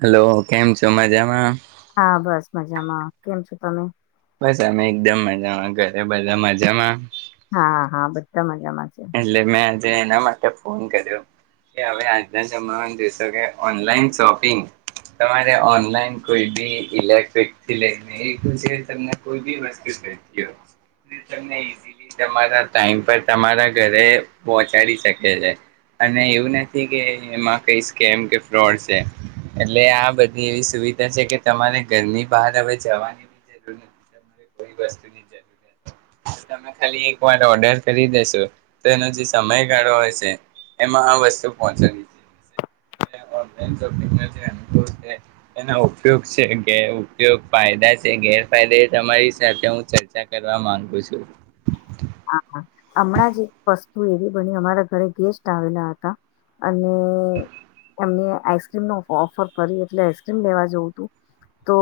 Hello કેમ છો મજામાં? હા બસ મજામાં. કેમ છો તમે? બસ અમે એકદમ મજામાં. ઘરે બધા મજામાં? હા હા બધા મજામા. એટલે મે એના માટે ફોન કર્યો, કે હવે આજના જમામાં જોઈશો કે ઓનલાઈન શોપિંગ, તમારે ઓનલાઈન કોઈ બી ઇલેક્ટ્રિકથી લઈને એ તમને કોઈ બી વસ્તુ લો હો તમને ઈઝલી તમારા ટાઈમ પર તમારા ઘ પહોચાડી શકે છે અને એવું નથી કે એમાં કઈ સ્કેમ કે ફ્રોડ છે એટલે આ બધી એવી સુવિધા છે, કે તમારે ઘરની બહાર હવે જવાનીી જરૂર નથી, કોઈ વસ્તુની જરૂર તમે ખાલી એક વાર ઓર્ડર કરી દેેશો. તો એનો જે સમયગાળો હોય છે એમાં આ વસ્તુ પહોચવીઈપુ છે એ ઉપયો છેેરયોગ ફાયદા છે ગેરફાયદા એ તમારી સાથે હું ચર્ચા કરવા માંગુ છું. હા હમણાં જ એક વસ્તુ એવી બની, અમારા ઘરે ગેસ્ટ આવેલા હતા, અને એમને આઈસ્ક્રીમ ન ઓફર કરી એટલે આઈસ્ક્રીમ લેવા જવું તું તો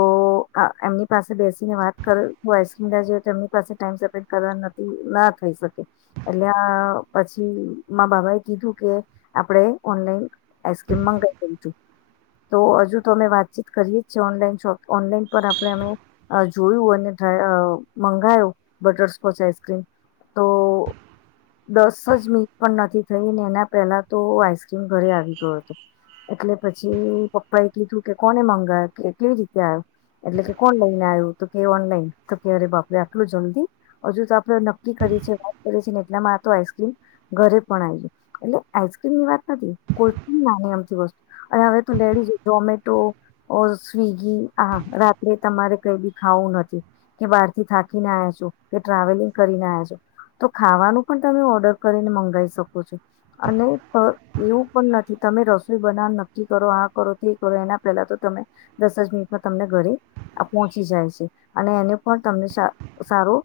એમની પાસે બેસીને વાત કરું આઈસ્ક્રીમ લ તો એમની પાસે ટાઈમ સેપરેટ કરવા નથી. ના થ એટલે પછી બાબા એ કીધું કે આપણે ઓનલાઈન આઈસ્ક્રીમ મંગાઈ દઉ છું, તો હજુ તો અમે વાતચીત કરીએ જ છે, ઓનલાઈન શોપ ઓનલાઈન પર આપણે અમે જોયું અને મંગાયો બટરસ્કોચ આ તો દસ જ મીનિટ પણ નથી થઈ, એના પહેલા તો આઈસક્રીમ ઘરે આવી ગયો હતો એટલે પછી પપ્પા એ કીધું કે કોને મગાવું કેવી રીતે આવ્યું એટલે કે કોણ લઈને આવ્યું તો કે ઓનલાઈન તો કે અરે બાપુ આટલું જલ્દી હજુ તો નકી વાતે છેને એટલામાં આ તો આઈસ્ક્રીમ ઘરે પણ આવી ગાય એટલે આઈસ્ક્રીમ ની વાત નથી કોઈ પણ નાની અમતી વસ્તુ અને હવે તું લેડીજ ઝોમેટો સ્વીગી આ રાત્રે તમારે કઈ બી ખાવું નથી કે બહાર થી થાકીને આવ્યા છો કે ટ્રાવેલિંગ કરીને આવ્યા છો તો ખાવાનું પણ તમે ઓર્ડર કરીને મંગાવી શકો છો અને એવું પણ નથી તમે રસોઈ બનાવવાનું નક્કી કરો આ કરો તો એ કરો એના પહેલા તો તમે દસ જ મિનિટમાં તમને ઘરે પહોંચી જાય છે અને એનો પણ તમને સારું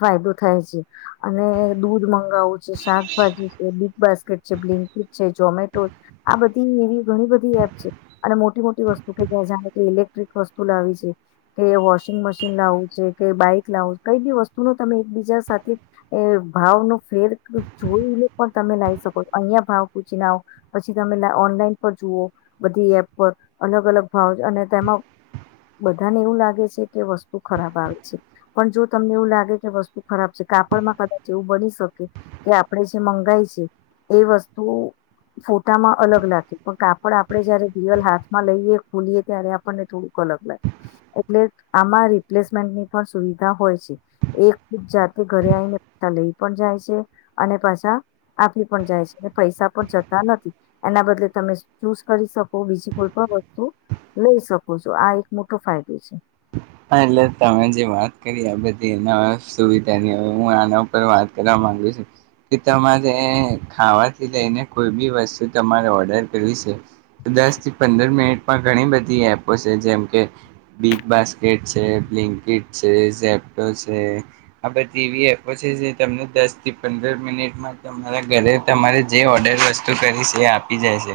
ફાયદો થાય છે, અને દૂધ મગાવવું છે શાકભાજી છે બિગ બાસ્કેટ છે બ્લિન્કીટ છે ઝોમેટો, આ બધી એવી ઘણી બધી એપ છે, અને મોટી મોટી વસ્તુ કે જાણે કે ઇલેક્ટ્રિક વસ્તુ લાવી છે, કે વોશિંગ મશીન લાવવું છે કે બાઈક લાવું કઈ બી વસ્તુ મે એકબીજા સાથે ભાવ નો ફેર જોઈને પણ તમે લાવી શકો અહીં ભાવ પૂછી ના આવ પછી તમે ઓનલાઈન પર જુઓ બધી એપ પર અલગ અલગ ભાવ અને તેમાં બધાને એવું લાગે છે કે વસ્તુ ખરાબ આવે છે પણ જો તમને એવું લાગે સ્ ખરાબ છે કાપડમાં કદાચ એવું બની શકે કે આપણે જે મંગાય છે એ વસ્તુ ફોટામાં અલગ લાગે પણ કાપડ આપડણે જયારે રિયલ હાથમાં લઈએ ખોલીએ ત્યારે આપણને થોડુંક અલગ લાગે એટલે આમાં રિપ્લેસમેન્ટની પણ સુવિધા હોય છે એક ખુદ જાતે ઘરે આવીઈને પૈસા લઈ પણ જાય છે અને પાછા આપી પણ જાય છે અને પૈસા પણ જતા નથી એના બદલે તમે ચૂઝ કરી શકો બીજી કોઈ પણ વસ્તુ લઈ શકો છો આ એક મોટો ફાયદો છે હા એટલે તમે જે વાત કરી આ બધી એના સુવિધાનીય હું આના ઉપર વાત કરવા માંગુ છું કે તમારે ખાવાથી લઈને કોઈ બી વસ્તુ તમારે ઓર્ડર કરવી છે દસ થી પંદર મિનિટ પણ ઘણી બધી એપો છે જેમ કે બિગ બાસ્કેટ છે બ્લિન્કેટ છે ઝેપો છે આ બધી એવી એપો છે જે તમને દસ થી પંદર મિનિટમાં તમારા ઘરે તમારે જે ઓર્ડર વસ્તુ કરી છે આપી જાયશે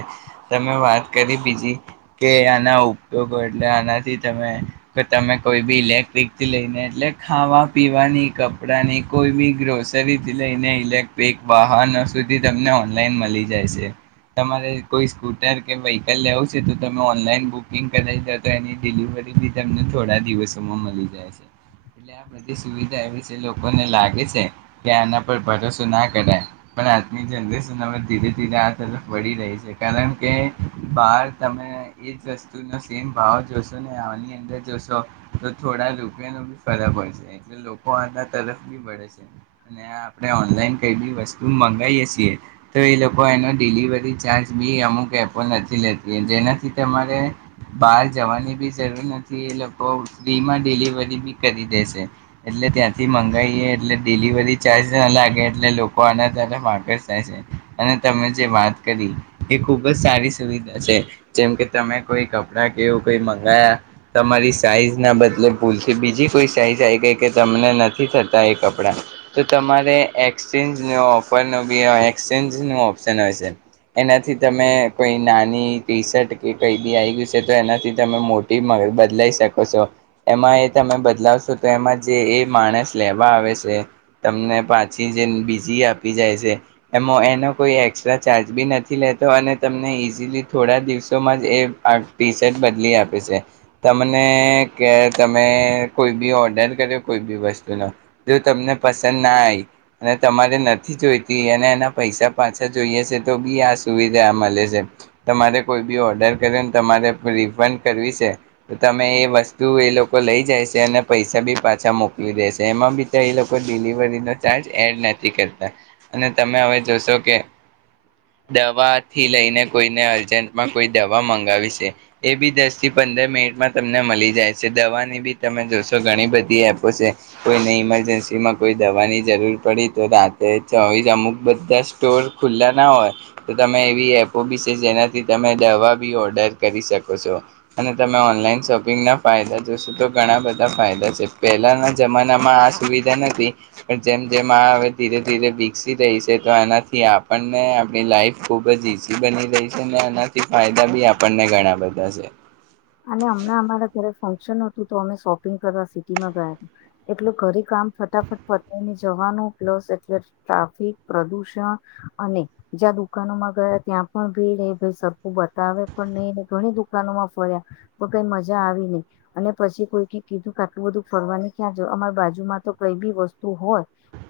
તમે વાત કરી બીજી કે આના ઉપયોગો એટલે આનાથી તમે કે તમે કોઈ બી ઇલેક્ટ્રિકથી લઈને એટલે ખાવા પીવાની કપડાંની કોઈ બી ગ્રોસરીથી લઈને ઇલેક્ટ્રિક વાહનો સુધી તમને ઓનલાઈન મળી જાય છે તમારે કોઈ સ્કૂટર કે વ્હીકલ લેવું છે તો તમે ઓનલાઈન બુકિંગ કરાવ દો તો એની ડિલિવરી તમને થોડા દિવસોમાં મળી જાય છે એટલે આ બધી સુવિધા એવી છે લોકોને લાગે છે કે આના પર ભરોસો ના કરાય પણ આજની જનરેશન ધીરે ધીરે આ તરફ વળી રહી છે કારણ કે બાર તમે એજ વસ્તુનો સેમ ભાવ જોશો ને જોશો તો થોડા રૂપિયાનો બી ફરક હોય છે એટલે લોકો આના તરફ બી ભળે છે અને આપણે ઓનલાઈન કઈ બી વસ્તુ મંગાવએ છીએ તો એ લોકો એનો ડિલિવરી ચાર્જ બી અમુક એપો નથી લેતી જેનાથી તમારે બહાર જવાની બી જરૂર નથી થી એ લોકો ફ્રીમાં ડિલિવરી બી કરી દે છે એટલે ત્યાંથી મંગાવીએ એટલે ડિલિવરી ચાર્જ ના લાગે એટલે લોકો આના તરફ આકર્ષ થાય છે અને તમે જે વાત કરી એ ખૂબ જ સારી સુવિધા છે જેમ કે તમે કોઈ કપડાં કેવું કોઈ મંગાયા તમારી સાઈઝના બદલે ભૂલથી બીજી કોઈ સાઈઝ આવી ગઈ કે તમને નથી થતા એ કપડાં તો તમારે એક્સચેન્જનો ઓફરનો બી એક્સચેન્જનું ઓપ્શન હશે એનાથી તમે કોઈ નાની ટી શર્ટ કે કંઈ બી આવી ગયું છે તો એનાથી તમે મોટી મબત બદલાઈ શકો છો એમાં એ તમે બદલાવશો તો એમાં જે એ માણસ લેવા આવે છે તમને પાછી જે બીજી આપી જાય છે એમાં એનો કોઈ એક્સ્ટ્રા ચાર્જ બી નથી લેતો અને તમને ઈઝીલી થોડા દિવસોમાં જ એ આ ટી શર્ટ બદલી આપે છે તમને કે તમે કોઈ બી ઓર્ડર કર્યો કોઈ બી વસ્તુનો જો તમને પસંદ ના આવી અને તમારે નથી જોઈતી અને એના પૈસા પાછા જોઈએ છે તો બી આ સુવિધા મળે છે તમારે કોઈ બી ઓર્ડર કર્યોને તમારે રિફંડ કરવી છે તો તમે એ વસ્તુ એ લોકો લઈ જાય છે અને પૈસા બી પાછા મોકલી દેશે એમાં બી તો એ લોકો ડિલિવરીનો ચાર્જ એડ નથી કરતા અને તમે હવે જોશો કે દવાથી લઈને કોઈને અર્જન્ટમાં કોઈ દવા મંગાવી છે એ બી દસ થી પંદર મિનિટ એમાં તમને મળી જાય છે દવાની બી તમે જોશો ઘણી બધી એપો છે કોઈને ઇમરજન્સીમાં કોઈ દવાની જરૂર પડી તો રાતે ચોવી જ અમુક બધા સ્ટોર ખુલ્લા ના હોય તો તમે એવી એપો બી છે જેનાથી તમે દવા બી ઓર્ડર કરી શકો છો અને તમે ઓનલાઈન શોપિંગના ફાયદા જોશો તો ઘણા બધા ફાયદા છે પહેલાના જમાનામાં આ સુવિધા નથી પણ જેમ જેમ આ હવે ધીરે ધીરે વિકસી રહી છે તો આનાથી આપણને આપણી લાઈફ ખૂબ જ ઈઝી બની રહી છે અને એનાથી ફાયદા બી આપણને ઘણા બધા છે અને હમણાં અમારા તરફ ફંક્શન હતું તો અમે શોપિંગ કરવા સિટીમાં ગયા એટલે ઘરે કામ ફટાફટ પતાવીને જવાનું પ્લસ એટલે ટ્રાફિક પ્રદુષણ અને જ્યાં દુકાનોમાં ગયા ત્યાં પણ ભીડ એ ભાઈ સરખું બતાવે પણ નહીં ઘણી દુકાનોમાં ફર્યા તો કઈ મજા આવી નહી અને પછી કોઈ કીધું કે આટલું બધું ફરવાની ક્યાં જ અમારી બાજુમાં તો કઈ બી વસ્તુ હોય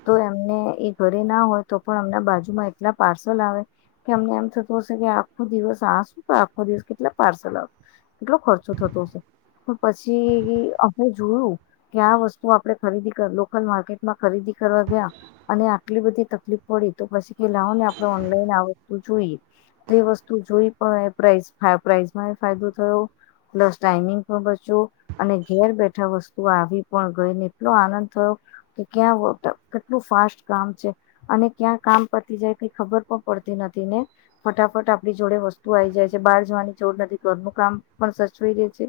તો એમને એ ઘરે ના હોય તો પણ અમના બાજુમાં એટલા પાર્સલ આવે કે અમને એમ થતું હશે કે આખો દિવસ આ શું તો આખો દિવસ કેટલા પાર્સલ આવશે કેટલો ખર્ચો થતો હશે પણ પછી આપણે જોયું કે આ વસ્તુ આપડે ખરીદી લોકલ માર્કેટમાં ખરીદી કરવા ગયા અને આટલી બધી તકલીફ પડી તો પછી કે લાવ ને આપણે ઓનલાઈન આ વસ્તુ જોઈએ તો એ વસ્તુ જોઈ પણ પ્રસ પ્રાાઈસમાં એ ફાયદો થયો પ્લસ ટાઈમિંગ પણ બચ્યો અને ઘેર બેઠા વસ્તુ આવી પણ ગઈને એટલો આનંદ થયો કે ક્યાં કેટલું ફાસ્ટ કામ છે અને ક્યાં કામ પતી જાય કઈ ખબર પણ પડતી નથી ને ફટાફટ આપણી જોડે વસ્તુ આવી જાય છે બહાર જવાની જોરૂર નથી ઘરનું કામ પણ સચવાઈ જાય છે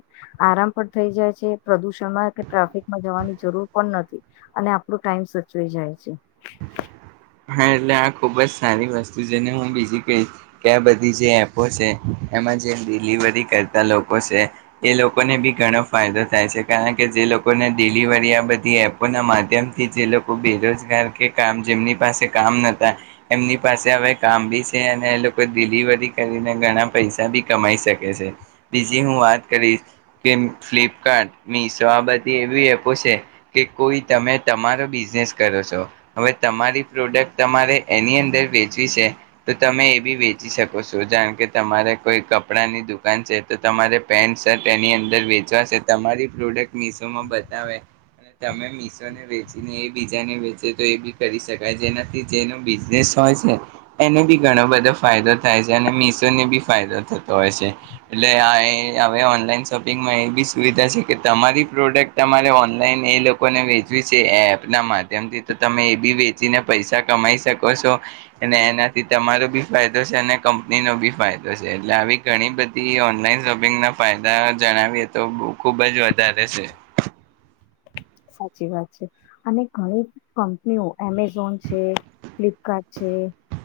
આરામ પણ થઈ જાય છે પ્રદુષણમાં કે ટ્રાફિકમાં જવાની જરૂર પણ નથી અને આપણો ટાઈમ સચવાઈ જાય છે. હા એટલે આ ખૂબ જ સારી વસ્તુ છેને હું બીજી કહીશ કે આ બધી જે એપો છે એમાં જેમ ડિલિવરી કરતા લોકો છે એ લોકોને બી ઘણો ફાયદો થાય છે કારણ કે જે લોકોને ડિલિવરી આ બધી એપોના માધ્યમથી જે લોકો બેરોજગાર કે કામ જેમની. પાસે કામ નતા એમની પાસે હવે કામ બી છે અને એ લોકો ડિલિવરી કરીને ઘણા પૈસા બી કમાઈ શકે છે બીજી હું વાત કરીશ કે ફ્લિપકાર્ટ મિશો આ બધી એવી એપો છે કે કોઈ તમે તમારો બિઝનેસ કરો છો હવે તમારી. પ્રોડક્ટ તમારે એની અંદર વેચવી છે તો તમે એ બી વેચી શકો છો જાણ કે તમારે કોઈ કપડાંની દુકાન છે તો તમારે પેન્ટ શર્ટ એની અંદર વેચવાશે તમારી પ્રોડક્ટ મિશોમાં બતાવે અને તમે મિશોને વેચીને એ બીજાને વેચે તો એ બી કરી શકો. કે જેનાથી જેનો બિઝનેસ હોય છે એને બી ઘણો બધો ફાયદો થાય છે અને મીશોને બી ફાયદો થતો હોય છે એટલે આ હવે ઓનલાઈન શોપિંગમાં એ બી સુવિધા છે કે તમારી પ્રોડક્ટ તમારે ઓનલાઈન એ લોકોને વેચવી છે એપના માધ્યમથી તો તમે એ બી વેચ. ચીને પૈસા કમાઈ શકો છો અને એનાથી તમારો બી ફાયદો છે અને કંપની નો બી ફાયદો છે એટલે આવી ઘણી બધી ઓનલાઈન શોપિંગ ના ફાયદા જણાવીએ તો ખુબ જ વધારે છે. સાચી વાત છે અને ઘણી કંપનીઓ એમેઝોન છે ફ્લિપકાર્ટ છે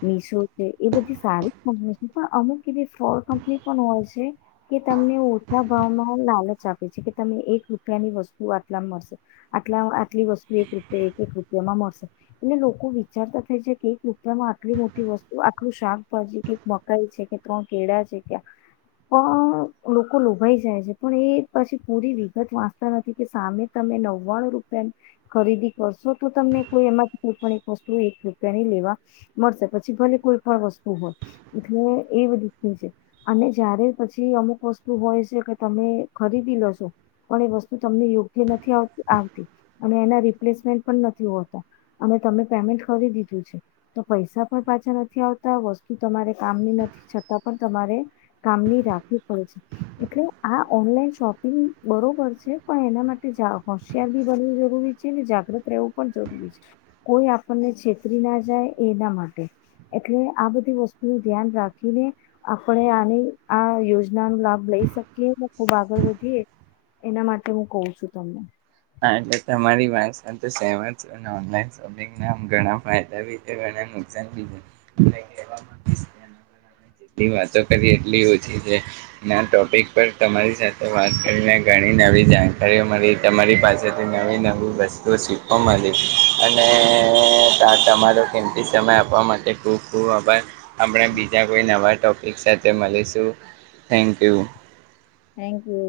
મિશો છે એ બધી સારી કંપની છે પણ અમુક એવી ફોળ કંપની પણ હોય છે. કે તમને ઓછા. ભાવમાં લાલચ આપે છે કે તમે એક રૂપિયાની વસ્તુ આટલા મળશે. આ આટલી વસ્તુ એક રૂપિયા એક એક રૂપિયામાં મળશે એટલે લોકો વિચારતા થાય છે કે એક રૂપિયામાં આટલી મોટી વસ્તુ આટલું શાકભાજી કે એક મકાઈ છે કે ત્રણ કેળા છે ક પણ લોકો લોભાઈ જાય છે પણ એ પછી પૂરી વિગત વાંચતા નથી કે સામે તમે નવ. નવાણું રૂપિયા ખરીદી કરશો તો તમને કોઈ એમાંથી કોઈ પણ એક વસ્તુ એક રૂપિયાની લેવા મળશે પછી ભલે કોઈ પણ વસ્તુ હોય એટલે એ બધીની છે અને જયારે પછી અમુક વસ્તુ હોય છે કે તમે ખરીદી લજો પણ એ વસ્તુ તમને યોગ્ય નથી આવતી. આવતી અને એના રિપ્લેસમેન્ટ પણ નથી હોતા અને તમે પેમેન્ટ કરી દીધું છે તો પૈસા પણ પાછા નથી આવતા વસ્તુ તમારે કામની નથી છતાં પણ તમારે કામની રાખવી પડે છે એટલે આ ઓનલાઈન શોપિંગ બરોબર છે પણ એના માટે જાઓ. હોશિયાર બી બનવું જરૂરી છે અને જાગૃત રહેવું પણ જરૂરી છે કોઈ આપણને છેતરી ના જાય એના માટે એટલે આ બધી વસ્તુ નું ધ્યાન રાખીને આપણે આની આ યોજનનો લાભ લઈ શકીએ ખુબ આગળ વધીએ એના માટે હું કહું છું તમને. હા એટલે તમારી વાત સાથે સેમત છું ઓનલાઈન સોપીગના ઘણા ફાયદા છે આ ટોપિક પર વાતો કરીએં એટલી ઓછી છે ટોપિક પર તમારી સાથે વાત કરીને ઘણી નવી જાણકારીઓ મળી તમારી. પાસેથી નવી નવી વસ્તુ શીખવા મળી અને તમારો કિંમતી સમય આપવા માટે ખૂબ ખૂબ આભાર આપણે બીજા કોઈ નવા ટોપિક સાથે મળીશું થેન્ક યુ. Thank you.